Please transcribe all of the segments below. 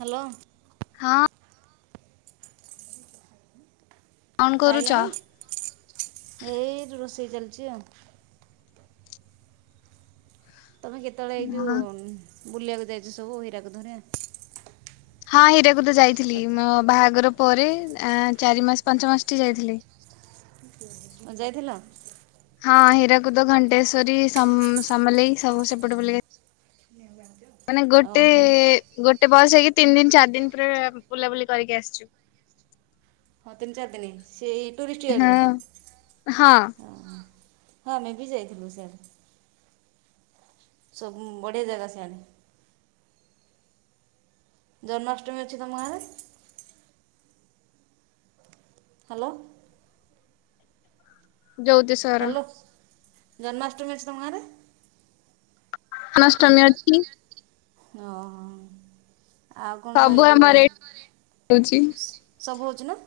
Hello. ହଁ, କଣ କରୁଛ? ଖାଇଲଣି? ଏଇ ରୋଷେଇ ଚାଲିଛି ଆଉ। ତମେ କେତେବେଳେ ହଁ ଏଇଯୋଉ ବୁଲିଆକୁ ଯାଇଛ ସବୁ ହୀରାକୁଦ ରେ? ହଁ ହୀରାକୁଦ ଯାଇଥିଲି ମୋ ବାହାଘର ପରେ ଏଁ ଚାରି ମାସ ପାଞ୍ଚ ମାସ ଠି ଯାଇଥିଲି। ଯାଇଥିଲ, ହଁ ହୀରାକୁଦ, ଘଣ୍ଟେଶ୍ଵରୀ, ସମ ସମଲେଇ ସବୁ ସେପଟେ ବୁଲିକି [unintelligible] ମାନେ ଗୋଟେ ଓହୋ ଗୋଟେ ବସ୍ ହେଇକି ତିନି ଦିନ ଚାରି ଦିନ ପୁରା ବୁଲାବୁଲି କରିକି ଆସିଛୁ। ହଁ ତିନି ଚାରି ଦିନି ସେ ଏଇ ଟୁରିଷ୍ଟ ଗାଡି ହଁ ରେ? ହଁ ହଁ ଆମେ ବି ଯାଇଥିଲୁ, ସିଆଡେ ସବୁ ବଢିଆ ଜାଗା ସିଆଡେ। ଜନ୍ମାଷ୍ଟମୀ ଅଛି ତମ ଆଁରେ? ହାଲୋ ଯଉତିଷ ହାଲୋ ଜନ୍ମାଷ୍ଟମୀ ଅଛି ତମ ଗାଁରେ? ଜନ୍ମାଷ୍ଟମୀ ଅଛି। ଓହୋ ଆଉ କଣ ସବୁ ଏଇ ଯୋଉ ଆମର ଏଇଠି ହଉଛି। ସବୁ ହଉଛି ନା?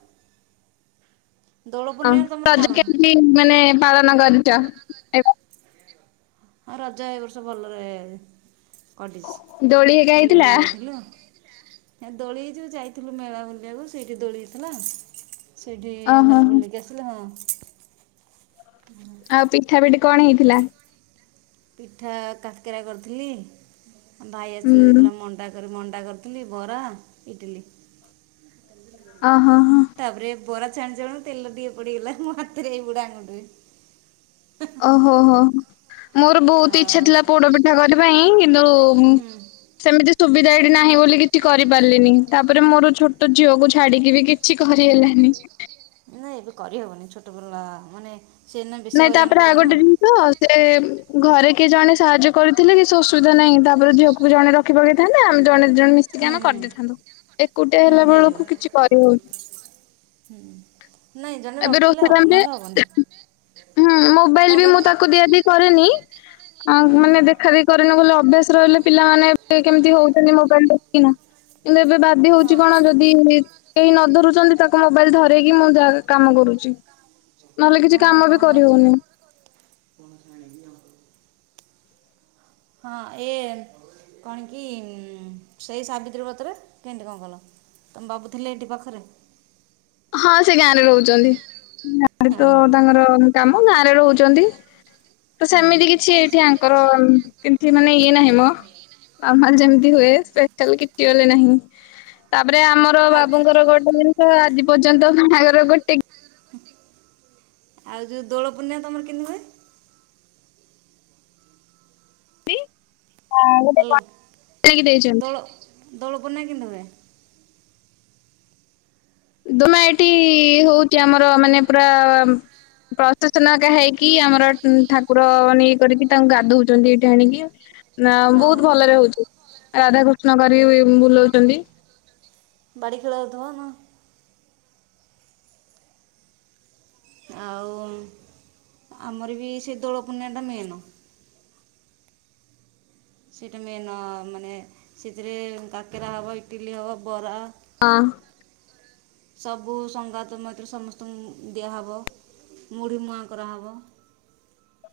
ଦୋଳ ହଁ, ପୂର୍ଣ୍ଣିମାରେ ତମର ରଜ କ'ଣ କେମିତି ମାନେ ପାଳନ କରିଚ? ହଁ ରଜ ଏ ବର୍ଷ ଭଲରେ କଟିଛି, ଦୋଳି ହେକା ହେଇଥିଲା। ବୁଲିବାକୁ ଯାଇଥିଲୁ। ଦୋଳି ଯୋଉ ଯାଇଥିଲୁ, ମେଳା ବୁଲିବାକୁ ସେଇଠି ଦୋଳି ହେଇଥିଲା। ସେଇଠି ଏ ଓହୋ। ମାନେ ବୁଲିକି ଆସିଲେ ହଁ। ଆଉ ପିଠା ପିଠି କଣ ହେଇଥିଲା? ପିଠା କାକେରା କରିଥିଲି, ଭାଇ ଆସିଥିଲେ ହୁଁ। ଦେଇଥିଲା ମଣ୍ଡା ମଣ୍ଡା କରିଥିଲି ବରା, ଇଟିଲି। ଓହୋ ହୋ। ତାପରେ ବରା ଛାଣୁ ଛାଣୁ ତେଲ ଟିକେ ପଡିିଗଲା, ମୋ ହାତରେ ଏଇ ବୁଢା ଆଙ୍ଗୁଠିରେ। ଓହୋ, ହୋ ମୋର ବହୁତ ଇଚ୍ଛା ଥିଲା, ପୋଡ ଆଉ ପିଠା କରିବା ପାଇଁ କିନ୍ତୁ ହୁଁ ସେମିତି ସୁବିଧା ଏଠି ନାହିଁ ବୋଲି କିତି କରିପାରିଲିନି, ତାପରେ ମୋର ଛୋଟ ଝିଅକୁ ଛାଡିକି ବି କି କିଛି କରି ହେଲାନି। ନାଇଁ ଏବେ କରିହବନି, ଛୋଟ ପିଲା ମାନେ ସିଏ ଏନା ବେଶୀ ହଇରାଣ କରିବ ନା। ତ ସେ ଘରେ କିଏ ଜଣେ ସାହାଯ୍ୟ କରିଥିଲେ କିଛି ଅସୁବିଧା ନାହିଁ, ତାପରେ ଝିଅକୁ ଜଣେ ର ଆଖି ପକେଇଥାନ୍ତା ଆମେ ଜଣେ ଦି ଜଣ ମିଶିକି ଆଉ ଆମେ ଜଣେ ଦୁଇଜଣ କରିଦେଇଥାନ୍ତୁ, ଏକୁଟିଆ ହୁଁ ହେଲା ହେଇଯିବ ବେଳକୁ କିଛି କରିହଉନି। ହୁଁ ନାଇଁ ଜଣେ ଏବେ ରଖିଲେ ରୋଷେଇ ହବ ଟାଇମ୍ ରେ, ନହେଲେ ହବନି ହୁଁ କଣ ମୋବାଇଲ ବି ମୁଁ କହିଲେ ତାକୁ ଦିଆଦି କରେନି, ଆଉ ହୁଁ ହୁଁ ମାନେ ଦେଖାଦେଖି କରେନି ବଲେ ଅଭ୍ୟାସ ରହିଲେ ପିଲାମାନେ ଏବେ କେମତି ହଉଚନ୍ତି ମୋବାଇଲ ଦେଖିକିନା କିନ୍ତୁ ଏବେ ଵା ଏମିତି ହଁ ହଉଛି, କଣ ଯଦି କେହି ନ ଧରୁଚନ୍ତି ତାକୁ ମୋବାଇଲ ଧରେଇକି ମୁଁ ଯା କାମ କରୁଚି। ନହେଲେ କିଛି କାମ ବି କରି ହଉନି। ପଣା ପାଣି ଦିଆ ହଉ। ହଁ ଏ କଣ କି ସେଇ ସାବିତ୍ରୀ ବ୍ରତରେ କେନତି କଣ କଲ? ତମ ବାବୁଥିଲେ ଏଠି ପାଖରେ। ହଁ ସେ ଗାଁରେ ରହୁଚନ୍ତି। ଗାଁରେ ତ ଓହୋ ତାଙ୍କର କାମ ଗାଁରେ ରହୁଚନ୍ତି। ତ ହୁଁ ସେମିତି କିଛି ଏଇଠି ଆଙ୍କର ଏମତି ମାନେ ଇଏ ନାହିଁ ମଁ ଆମଆଡେ ଯେମତି ହୁଏ ସେ ସେଲ କିଛି ଗୋଲେ ନାହିଁ ତାପରେ ଆମର ଆଉ ବାବୁଙ୍କର ଗୋଟେ ଆଜି ପର୍ଯ୍ୟନ୍ତ ବାହାଘର ଗୋଟେ ଆଉ ଯୋଉ ଦୋଳ ପୂର୍ଣ୍ଣିଆ ତମର କେମିତି ହୁଏ? ଗିଫ୍ଟ ଗୋଟେ ହାଲୋ କଣ କିଣିକି ଦେଇଛନ୍ତି। ଦୋଳ ଦୋଳ ପୁନେଇଁ କେନତି ହୁଏ? ତମେ ଏଠି ହଉଚି ଆମର ମାନେ ପୁରା ପ୍ରସେସନ ହରିକା ହେଇକି, ଆମର ଉଁ ଠାକୁର ମାନେ ଇଏ କରିକି ତାଙ୍କୁ ଗାଧଉଚନ୍ତି ଏଇଠି ଆଣିକି। ନା ବହୁତ ହଁ ଭଲରେ ହଉଚି, ରାଧାକୃଷ୍ଣ କରିକି ୟୁ ବ ଉଁ ବୁଲଉଚନ୍ତି। ବାଡ଼ି ଖେଳ ହଉଥବ ନା? ଆଉ ଉମ ଆମର ବି ସେ ଦୋଳ ପୂନିଆ ଟା ମେନ। ସେଇଟା ମେନ ଅଁ ମାନେ ସେଥିରେ କାକେରା ହବ ଇଟିଲି ହବ ବରା ଆଁ ଆଁ ସବୁ ସଙ୍ଗାତ ମୈତ୍ର ସମସ୍ତଙ୍କୁ ଉଁ ଦିଆହବ। ମୁଢ଼ି ମୁଆଁ କରାହବ।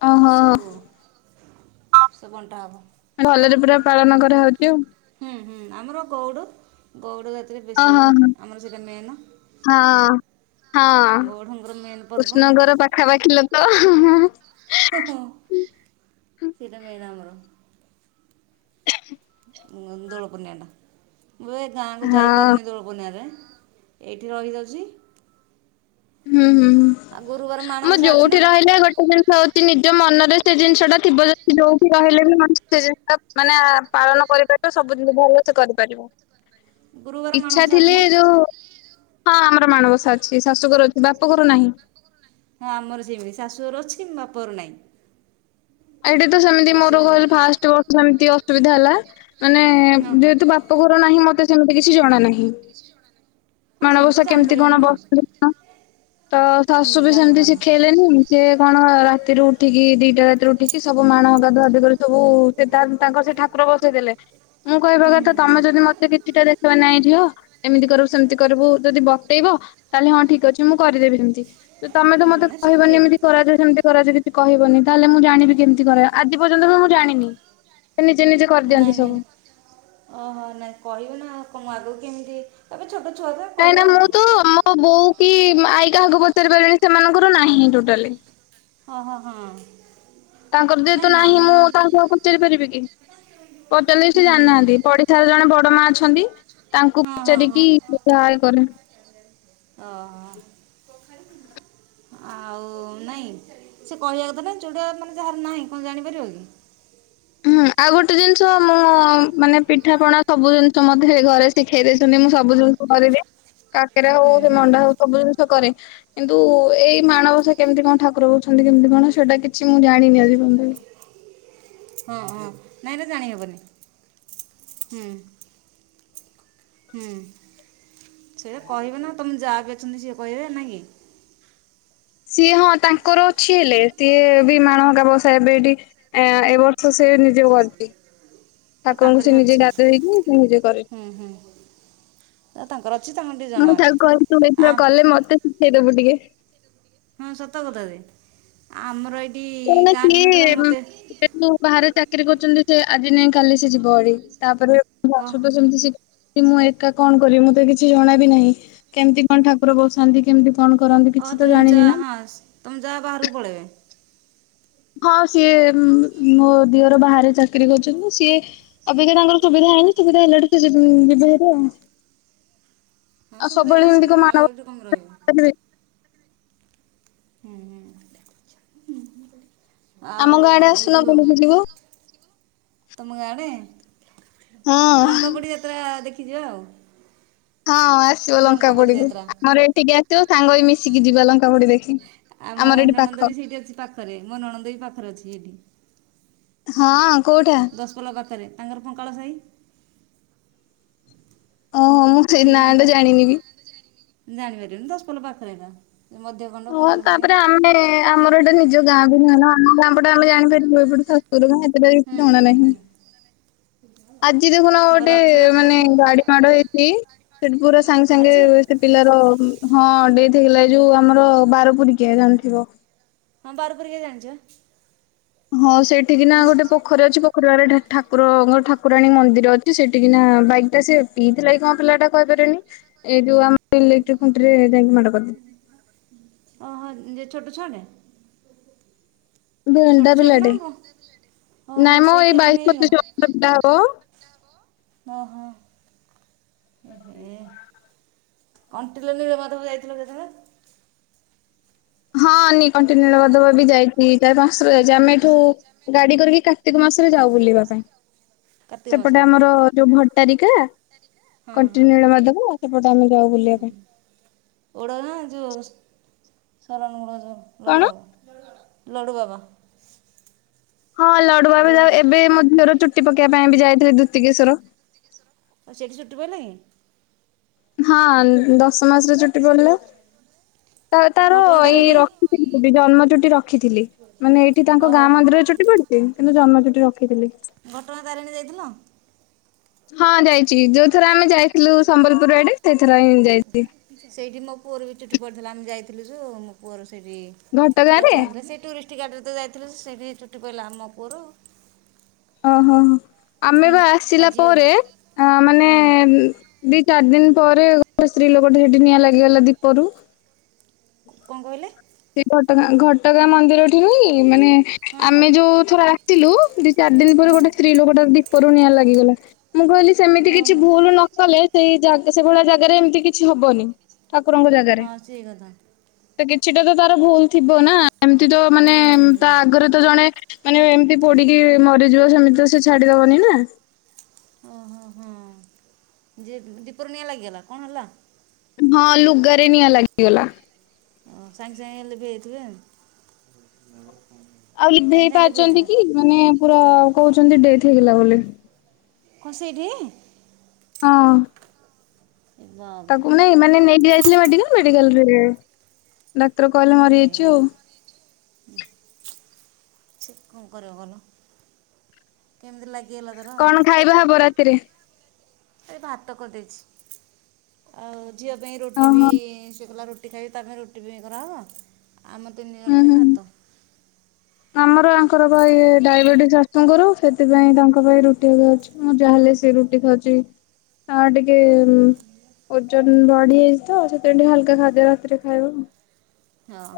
ଓହୋ ସବୁ ହବ ହଁ ସବୁ ବଣ୍ଟା ହବ। ଭଲେରେ ପୁରା ପାଳନ କରାହଉଚି ଆଉ। ହୁଁ ହୁଁ। ଆମର ଗଉଡ। ଗଉଡ଼ ଜାତିରେ ବେଶୀ ଇଏ ଓହୋ ଆମର ସେଇଟା ମେନ। ହଁ ହଁ ମେନ୍ ପର୍ବ କୁଷ୍ଣଙ୍କର ପାଖାପାଖିି ଲୋକ। ହଁ ହଁ ହଁ। ହୋଁ ହୋଁ ସେଇଟା ମେନ ଆମର। ଉଁଗ ଉଁ ଦୋଳପୁର୍ଣ୍ଣିଆ ଟା ମୁ ଏଇ ଗାଁକୁ ଯାଇ ପାରୁନି ଦୋଳ ପୂର୍ଣ୍ଣିଆରେ ଏଇଠି ରହିଯାଉଛି। ହୁଁ ହୁଁ ଆଉ ଗୁରୁବାର ହୁଁ ମୁଁ ମାଣବସା ଅଛି ନା ଯୋଉଠି ରହିଲେ ଗୋ ଟେ ଜିନିଷ ହଉଛି ନିଜ ମନରେ ସେ ଜିନିଷ ଟା ଥିବ ଯଦି ଯୋଉଠି ରହିଲେ ବି ମଣିଷ ସେ ଜିନିଷ ମାନିଆ ପାଳନ କରିବାଟା ସବୁିଦିନି ଭଲ ସେ କରିପାରିବ। ଗୁରୁବାର ଇଛା ମାଣବସା ଅଛି ଥିଲେ ନା ଯୋଉ ହଁ ଆମର ମାଣବସା ଅଛି ଶାଶୁଘର ଅଛି ବାପ ଘରୁ ନାହିଁ। ହଁ ଆମର ସେମିତି ଶାଶୁଘର ଅଛି ଉମ୍ ବାପର ନାଇଁ। ଏଇଠି ତ ସେମିତି ମୋର ଶାଶୁଘର କଇଲି ଫାଷ୍ଟ ବର୍ଷ ସେମତି ଅସୁବିଧା ହେଲା ମାନେ ଉଁ ହଁ ହଁ ଯେହେତୁ ବା ପ ଘର ନାହିଁ ମତେ ସେମତି କିଛି ଜଣା ନାହିଁ। ହଁ ସେମିତି ତ ମାଣବସା କେମତି ଜାଣିପାରିବନି କଣ ନା ବ ହୁଁ ତ ଶାଶୁ ବି ସେମତି ଜାଣିହେବନି ହୁଁ ଶିଖେଇଲେନି ସିଏ କଣ ରାତିରୁ ଉଠିକି ଦିଟା ରାତିରୁ ଉଠି କି ସବୁ ମାଣ ଗାଧୁଆଗାଧି କରି ସବୁ ସେ ତା ତାଙ୍କର ସେ ଠାକୁର ବସେଇ ଦେଲେ। ମୁଁ କହିବା ହୁଁ କଥା ହୁଁ ତମେ ଯଦି ମତେ କିଛିଟା ଦେତେଇବା ନାଇଁ ଝିଅ ଏମିତି କରିବୁ ସେମତି କରିବୁ ଯଦି ବତେଇବ ତାହେଲେ ହଁ ଠିକ ଅଛି ମୁଁ କରିଦେବି ସେମିତି। ଯେ ତମେ ତ ହୁଁ ମତେ ନା ଶିଖି କହିବନି, ଏମିତି କରାଯାଏ ସେମତି କରାଯାଏ ଯଦି କିଛି କହିବନି ତାହେଲେ ମୁଁ ଜାଣିବି କେମତି କରାଏ ଆଜି ପର୍ଯ୍ୟନ୍ତ ମୁଁ ମୁଁ ଜାଣିନି। ସେ ନିଜେ ନିଜେ କରିଦିଅନ୍ତି ନାଇଁ ସବୁ। ନାଇଁ ଓହୋ ନାଇଁ କହିବୁ ନା କଁ ମୁଁ ଆଗୁକୁ କେମିତି ଏବେ ଛୋଟ ଛୁଆଟା କରିବ ଆଉ। ହଁ ବୋଉ କି ଉମ ଆଈ କାହାକୁ ପଚାରି ପାରିବିନି ସେମାନଙ୍କର ନାହିଁ ହିଁ ଟୋଟାଲି। ହଁ ହଁ ହଁଅଁ। ତାଙ୍କର ଯେହେତୁ ନାହିଁ ମୁଁ ତାଙ୍କୁ ଆଉ ପଚାରି ପାରିବି କି ପଚାରଲେବି ସେ ହୁଁ ହୁଁ ଜାଣନାହାନ୍ତି ପଡି ଏଠାରେ ଜଣେ ବଡ ମା ଅଛନ୍ତି ତାଙ୍କୁ ହଁ ହଁ ହଁ ପଚାରିକି ପ୍ରାୟ କରେ। ଓହୋ। ଆଉ ନାଇଁ ସେ କହିବାକୁ ଥିଲା ନା ଯୋଉଟା ମାନେ ଯାହାର ନାହିଁ କଣ ଜାଣିପାରିବନି। ହୁଁ ଆଉ ଗୋଟେ ଜିନିଷ ମୁଁ ମାନେ ପିଠା ପଣା ସବୁ ଜିନିଷ ମତେ ଘରେ ଶିଖେଇ ଦେଇି ମୁଁ ସବୁ ଜିନିଷ କରେବେ କାକେରା ହଉ ହୁଁ ସେ ହୁଁ। ମଣ୍ଡା ହଉ ସବୁ ଜିନିଷ କରେ। କିନ୍ତୁ ଏଇ ମାଣବସା କେମିତି କଣ ଠାକୁର କହୁଛନ୍ତି କେମିତି କଣ ସେଇଟା କିଛି ମୁଁ ଜାଣିନି ଆଜି ପଯ୍ୟ ହଁ ହଁ ନାଇଁ ନା ଜାଣିହବନି ହୁଁ। ହୁଁ। ସେ କହିବେ ନା ତମ ଯା ବିି ଅଛନ୍ତି ସିଏ କହିବେ ନା କି? ସିଏ ହଁ ତାଙ୍କର ଅଛି ହେଲେ ସିଏ ବି ମାଣ ହକା ବସା ଏବେ ଏଠି ଏ ଏ ବର୍ଷ ସେ ନିଜେ କରିଛି। ଆଉ ଠାକୁରଙ୍କୁ ତାଙ୍କର ସେ ବି ନିଜେ ଅଛି। ଗାଧେଇ କି ସେ ନିଜେ କରେ। ହୁଁ ହୁଁ ତାଙ୍କର ଅଛି ତାଙ୍କର ଟିକେ ଜଣା ମୁଁ ଅଛି। ତାକୁ କହ ତୁ ଆ ଏଥିର କଲେ ମତେ ଶିଖେଇଦବୁ ଟିକେ ହଁ ସତ କଥା ଯେ ଆମର ଏଇଠି ଗାଁଠି ନଥିଲା ମତେ ସେଠୁ ବାହାରେ ଚାକିରି କରୁଛନ୍ତି ସେ ଆଜି ନାଇଁ କାଲି ସେ ଯିବ ହେରି ତା ପରେ ଓ ମତେ ତ ସେମିତି କି ମୁଁ ଏକା କଣ କରିବି ମୁଁ ତ କିଛି ଜଣାବି ନାହିଁ କେମିତି କଣ ଠାକୁର ବସାନ୍ତି? କିମିତି କଣ କରନ୍ତି କିଛି ତ ଜାଣିନି ନା। ପାଞ୍ଚ [unintelligible] ତମ ଯା ବାହାରକୁ ପଳେଇବେ? ହଁ ସିଏ ମୋ ଦିଅର ବାହାରେ ଚାକିରି କରୁଛନ୍ତି ସିଏ ଅବିକା ତାଙ୍କର ସୁବିଧା ହେଇନି ସୁବିଧା ହେଲାଠୁ ସେ ଯିବେ ହେରି ଆଉ। ହଁ ଆଉ ଶୁବିଧା ସବୁବେଳେ ହେଲା ଏମିତି ସେ କଣ ମାଣ ଆଉ ଏଠି କଣ ରହିବ? ବସା କରିବେ ହୁଁ ହୁଁ। ଆଉ ଆମ ଗାଁ ଅଢେ ଏଇ ଆସୁନ ଯେଉଁ ବୁଲିକି ଯିବ? ତମ ଗାଁ ଆଡ଼େ ହଁ। ଲଙ୍କା ପୋଡ଼ି ଯାତ୍ର ଦେଖୀ ଜୀବ ଆଉ। ହଁ ଆସିବ ଲଙ୍କା ଲଙ୍କାପୋଡ଼ି ପୋଡିକୁ ଯାତ୍ରା ଆମର ଏଠିକି ଆସିବ ସାଙ୍ଗ ହୋଇକି ମିଶିକି ଯିବା ଲଙ୍କା ପୋଡି ଦେଖି। ଆମ ଆମର ଏଠି ପାଖ ନଣନ୍ଦ ବି ଡେଚି ପାଖ ପାଖରେ ମୋ ନଣନ୍ଦ ବି ପାଖରେ ଅଛି ହେଇଠି। ହଁ କୋଉଠା? ଦଶପଲା ପାଖରେ ତାଙ୍କର ପଙ୍କାଳ ସାହି। ଓଃ ମୁଁ ସେଇ ସେ ନାଁ ଗାଁ ଟା ଜାଣିନି ବି। ଜାଣି ପାରିବନି ଦଶପଲ ପାଖ ହେଇଟା। ହଁ ତାପରେ ଆମେ ଆମର ଏଇଟା ନିଜ ଗାଁ ବି ନୁହଁ ନା ଆମ ଗାଁ ପଟେ ଆମେ ଜାଣିପାରିବୁ ଏପଟେ ତ ସେଇଡା ପାଇ ଏତେ ପାଇଁ ହୁଁ ହୁଁ ଜଣା ନାହିଁ। ହୁଁ ଆଜି ଦେଖୁନ ଆଉ ଗୋଟେ ମାନେ ରଥଯାତ୍ରାକୁ ଗାଡି ମାଡ ହେଇଛି? ସେଠି ପୁରା ସାଙ୍ଗେ ସାଙ୍ଗେ ଆଜି ସେ ପିଲାର ହଁ ଡେଥ ହେଇଗଲା ଏ ଯୋଉ ଆମର ବାରପୁରିକିଆ ଜଣିଥିବ। ହଁ ବାରପୁରିକିଆ ଜଣିଛି। ହଁ ସେଇଠିକିନା ଗୋଟେ ପୋଖର ଅଛି। ପୋ ଠକୁରରେ ଠାକୁରଙ୍କର ଠାକୁରାଣୀ ମନ୍ଦିର ଅଛି ସେଠିକିନା ବାଇକ୍ ଟା ସେ ପିଇଥିଲା କି କଣ ପିଲାଟା କହିପାରିବିନି। ଏଇ ଯୁ ଆମ୍ ଓହ ଯେ ଛୋଟ ଛୁଆଟେ? ଭେଣ୍ଡା ଛୋଟ ଛୋଟ ନା ପିଲାଟେ ହଁ ହୋ ନାଇଁ ମ ଏଇ ସେଇଠି ଏକ ବାଇଶ ନେଇ ହଁ ପଚିଶ ବର୍ଷର ପିଲା ହବ ହଁ। ଉ ହୁ କଣ୍ଟିଲ ନୀଳ ମାଧବ ଯାଇଥିଲ ଯେତେଳେ? ହଁ ନି କଣ୍ଟିଲ ନୀଳମାଧବ ବି ଯାଇଛି ଚାରି ପାଞ୍ଚ ଯାଇଛି ଆମେ ଏଠୁ ଗାଡି କରିକି କାର୍ତିକ ମାସରେ ଯାଉ ବୁଲିବା ପାଇଁ। କାର୍ତ୍ତିକ ସେପଟେ ମାସରେ ଆମର ଯୋଉ ଭଟ୍ଟାରିକା ହଁ ହଁ କଣ୍ଟିନ୍ୟୁଳ [unintelligible] ସେପଟେ ଆମେ ଯାଉ ବୁଲିବା ପାଇଁ। ଓଡ଼ ନା ଯେଉଁ ଶରଣ ଗୋଡ଼ ଯେଉଁ କଣ ଲଡ଼ବାବ ଲଡ଼ୁବାବା। ହଁ ଲଡୁଆ ବାବା ଯାଉ ଏବେ ମୋ ଝିଅର ଚୁଟି ପକେଇବା ପାଇଁ ବି ଯାଇଥିଲୁ ଦ୍ୟୁତିକେଶବର। ଆଉ ସେଇଠି ଚୁଟି ପଇଲା କି? ହଁ ଦଶ ମାସରେ ଚୁଟି ପଡ଼ଲେ ତା ତାର ଘଟଗାଁ ଏଇ ତାରିଣୀ ରଖିଥିଲି ଚୁଟି ଜନ୍ମ ଚୁଟି ରଖିଥିଲି ମାନେ ଏଇଠି ତାଙ୍କ ଗାଁ ଓହୋ ମନ୍ଦିରରେ ଚୁଟି ପଡିବ। ତିନ ତିନ ଜନ୍ମ ଚୁଟି ରଖିଥିଲି। ଘଟଙ୍ଗା ତାରିଣୀ ଯାଇଥିଲ? ହଁ ଯାଇଚି ଯୋଉ ଥର ଆମେ ଯାଇଥିଲୁ ସମ୍ବଲପୁର ଆଡେ ସେଇ ଥର ହିଁ ଯାଇଥିଲି। ସେଇଠି ମୋ ପୁଅରୁ ବି ଚୁଟି ପଡ଼ିଥିଲା ଆମେ ଯାଇଥିଲୁ ସୁ ମୋ ପୁଅରୁ ସେଇଠି ଘଟଗାଁ ଏଟା ରେ। ଚେନ ଥିଲା ସେ ଟୁରିଷ୍ଟ ଗାଡିରେ ତ ଯାଇଥିଲୁ ସେଠି ଚୁଟି ପଇଲା ଆମ ପୁଅର। ଓହୋ ଆମେ ହୁଁ ବା ମୋ ଆସିଲା ଝିଅ ପରେ ଅ ମାନେ ହୁଁ ଦି ଚାର ଦିନ ପରେ ସ୍ତ୍ରୀ ଲୋକଟେ ସେଠି ନିଆଁ ଲାଗିଗଲା ଦୀପରୁ। କଁ କହିଲେ? ସେ ଘଟଗା ଘଟଗାଁ ମନ୍ଦିରଠି ହୋଇ ମାନେ ହଁ ହଁ ଆମେ ଯୋଉ ଥର ଆସିଲୁ। ଚାରି ଦିନ ପରେ ହୁଁ ଗୋଟେ ସ୍ତ୍ରୀ ଲୋକଟା ଦୀପରୁ ନିଆଁ ଲାଗିଗଲା। ମୁଁ କହିଲି ସେମିତି କିଛି ଓହୋ ଭୁଲ ନ କଲେ ସେଇ ସେଭଳିଆ ଜାଗାରେ ଏମିତି କିଛି ହବନି। ଠାକୁରଙ୍କ ଜାଗାରେ ହଁ ସେଇ କଥା। ସେଟା ତ ତାର ଭୁଲ ଥିବ ନା ଏମିତି ତ ମାନେ ହୁଁ ହୁଁ ହୁଁ ତା ଆଗରେ ତ ଜଣେ। ମାନେ ଏମିତି ପୋଡିକି ମରିଯିବ ସେମିତି ସେ ଛାଡିଦବନି ନା। ଓଁ ହୋ ହଁ। ଯେ ଦିପରୁନିଆଁ ଲାଗିଗଲା କଣ ହେଲା? ହଁ ଲୁଗରେ ନିଆଁ ଲାଗିଗଲା। ହଁ ସାଙ୍ଗେ ସାଙ୍ଗେ ଲିଭେଇ ବି ହେଇଥିବେ। ଆଉ ଲି ହେଇ ପାରିଛନ୍ତି କି ମାନେ ପୁରା କହୁଛନ୍ତି ଡେଟ ହେଇଗଲା ବୋଲି। କଣ ସେଇଠି? ହଁ। ବାବା ତାକୁ ନାଇଁ ମାନେ ନେଇକି ଯାଇଥିଲେ ମେଡିକାଲ ମେଡିକାଲ ରେ ଡାକ୍ତର କହିଲେ ଏ ହେ ମରିଯାଇଛି ଆଉ। ସେ କଣ କରିବେ କହିଲ କେମିତି ଲାଗିଗଲା ତାର ଆଉ। ଶୁଆହବ ରାତିରେ। ଆରେ ଭାତ କରିଦେଇଛି ଆଉ ଝିଅ ପାଇଁ ରୁଟି ବି ଓହୋ ସେ କହିଁଲା ରଟି ରୁଟି ଖାଇକି ତା ପାଇଁ ରୁଟି ବି ଖରାହବ ଆମ ତିନି ହୁଁ ଜଣ ପାଇଁ ହୁଁ ଭାତ। ଆମର ଆଙ୍କର ପାଇଁ ଇଏ ଡାଇବେଟିସ୍ ଆସୁଙ୍କର ସେଥିପାଇଁ ତାଙ୍କ ପାଇଁ ରୁଟିିବାକୁ ଅଛି। ମୁଁ ଯାହାହେଲେ ସେ ରୁଟି ଖାଉଛି ଆ ଟିକେ? ଓଜନ ବଢିଯାଇଛି ତ ସେଥି ପାଇଁ ଟିକେ ହାଲୁକା ଖାଦ୍ୟ ରାତିରେ ଖାଇବ। ହଁ।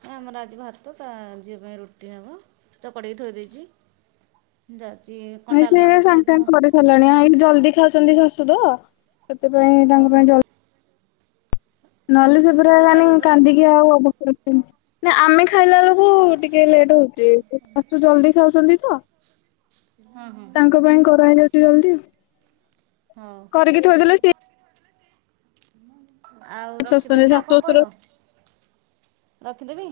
ହ ଆମର ଆଜି ଭାରାତ ତା ଝିଅ ପାଇଁ ରୁଟି ନବ ଚ କଡ଼େଇକି ଥୋଇ ଦେଇେଇଚି। ଜାଉଚି କଁ ଡ଼ାଲମା କରିଥିଲେ ଥୁଅ। ଖଲାଣି ଜଲଦି ଖାଉଚନ୍ତି ଶାଶୁ ତ ସେଥିପାଇଁ ତାଙ୍କ ହଁ ପାଇଁ ଜଲି। ନହେଲେ ସେ ଆଉ ପୁରା ଶୀଘ୍ର ମାନେ ଖାଇଦେଉଛ କାନ୍ଦିକି ଆଉ ଅବସ୍ତା ରଖିବନି ଆଉବ କର ନା ଆମେ ଖାଇଲା ବେଳକୁ ଟିକେ ଟିକେ ଲେଟେ ହୋଉଚି ଶାଶୂ ଜଲଦି ଖାଉଛନ୍ତି ତ। ହଁ ହଁ। ତାଙ୍କ ପାଇଁ କର ହେଇଯାଉଛି ଜଲଦି। ହଁ। କରିକି ଥୋଇଦେଲେ ସିଏ ଆଉ ଶୋଷୁନି ରଖିଦେବି ନାଆଉ କଁ ଶାଶୁ ଶଶୁର କଇଁବ ରଖିଦେବି?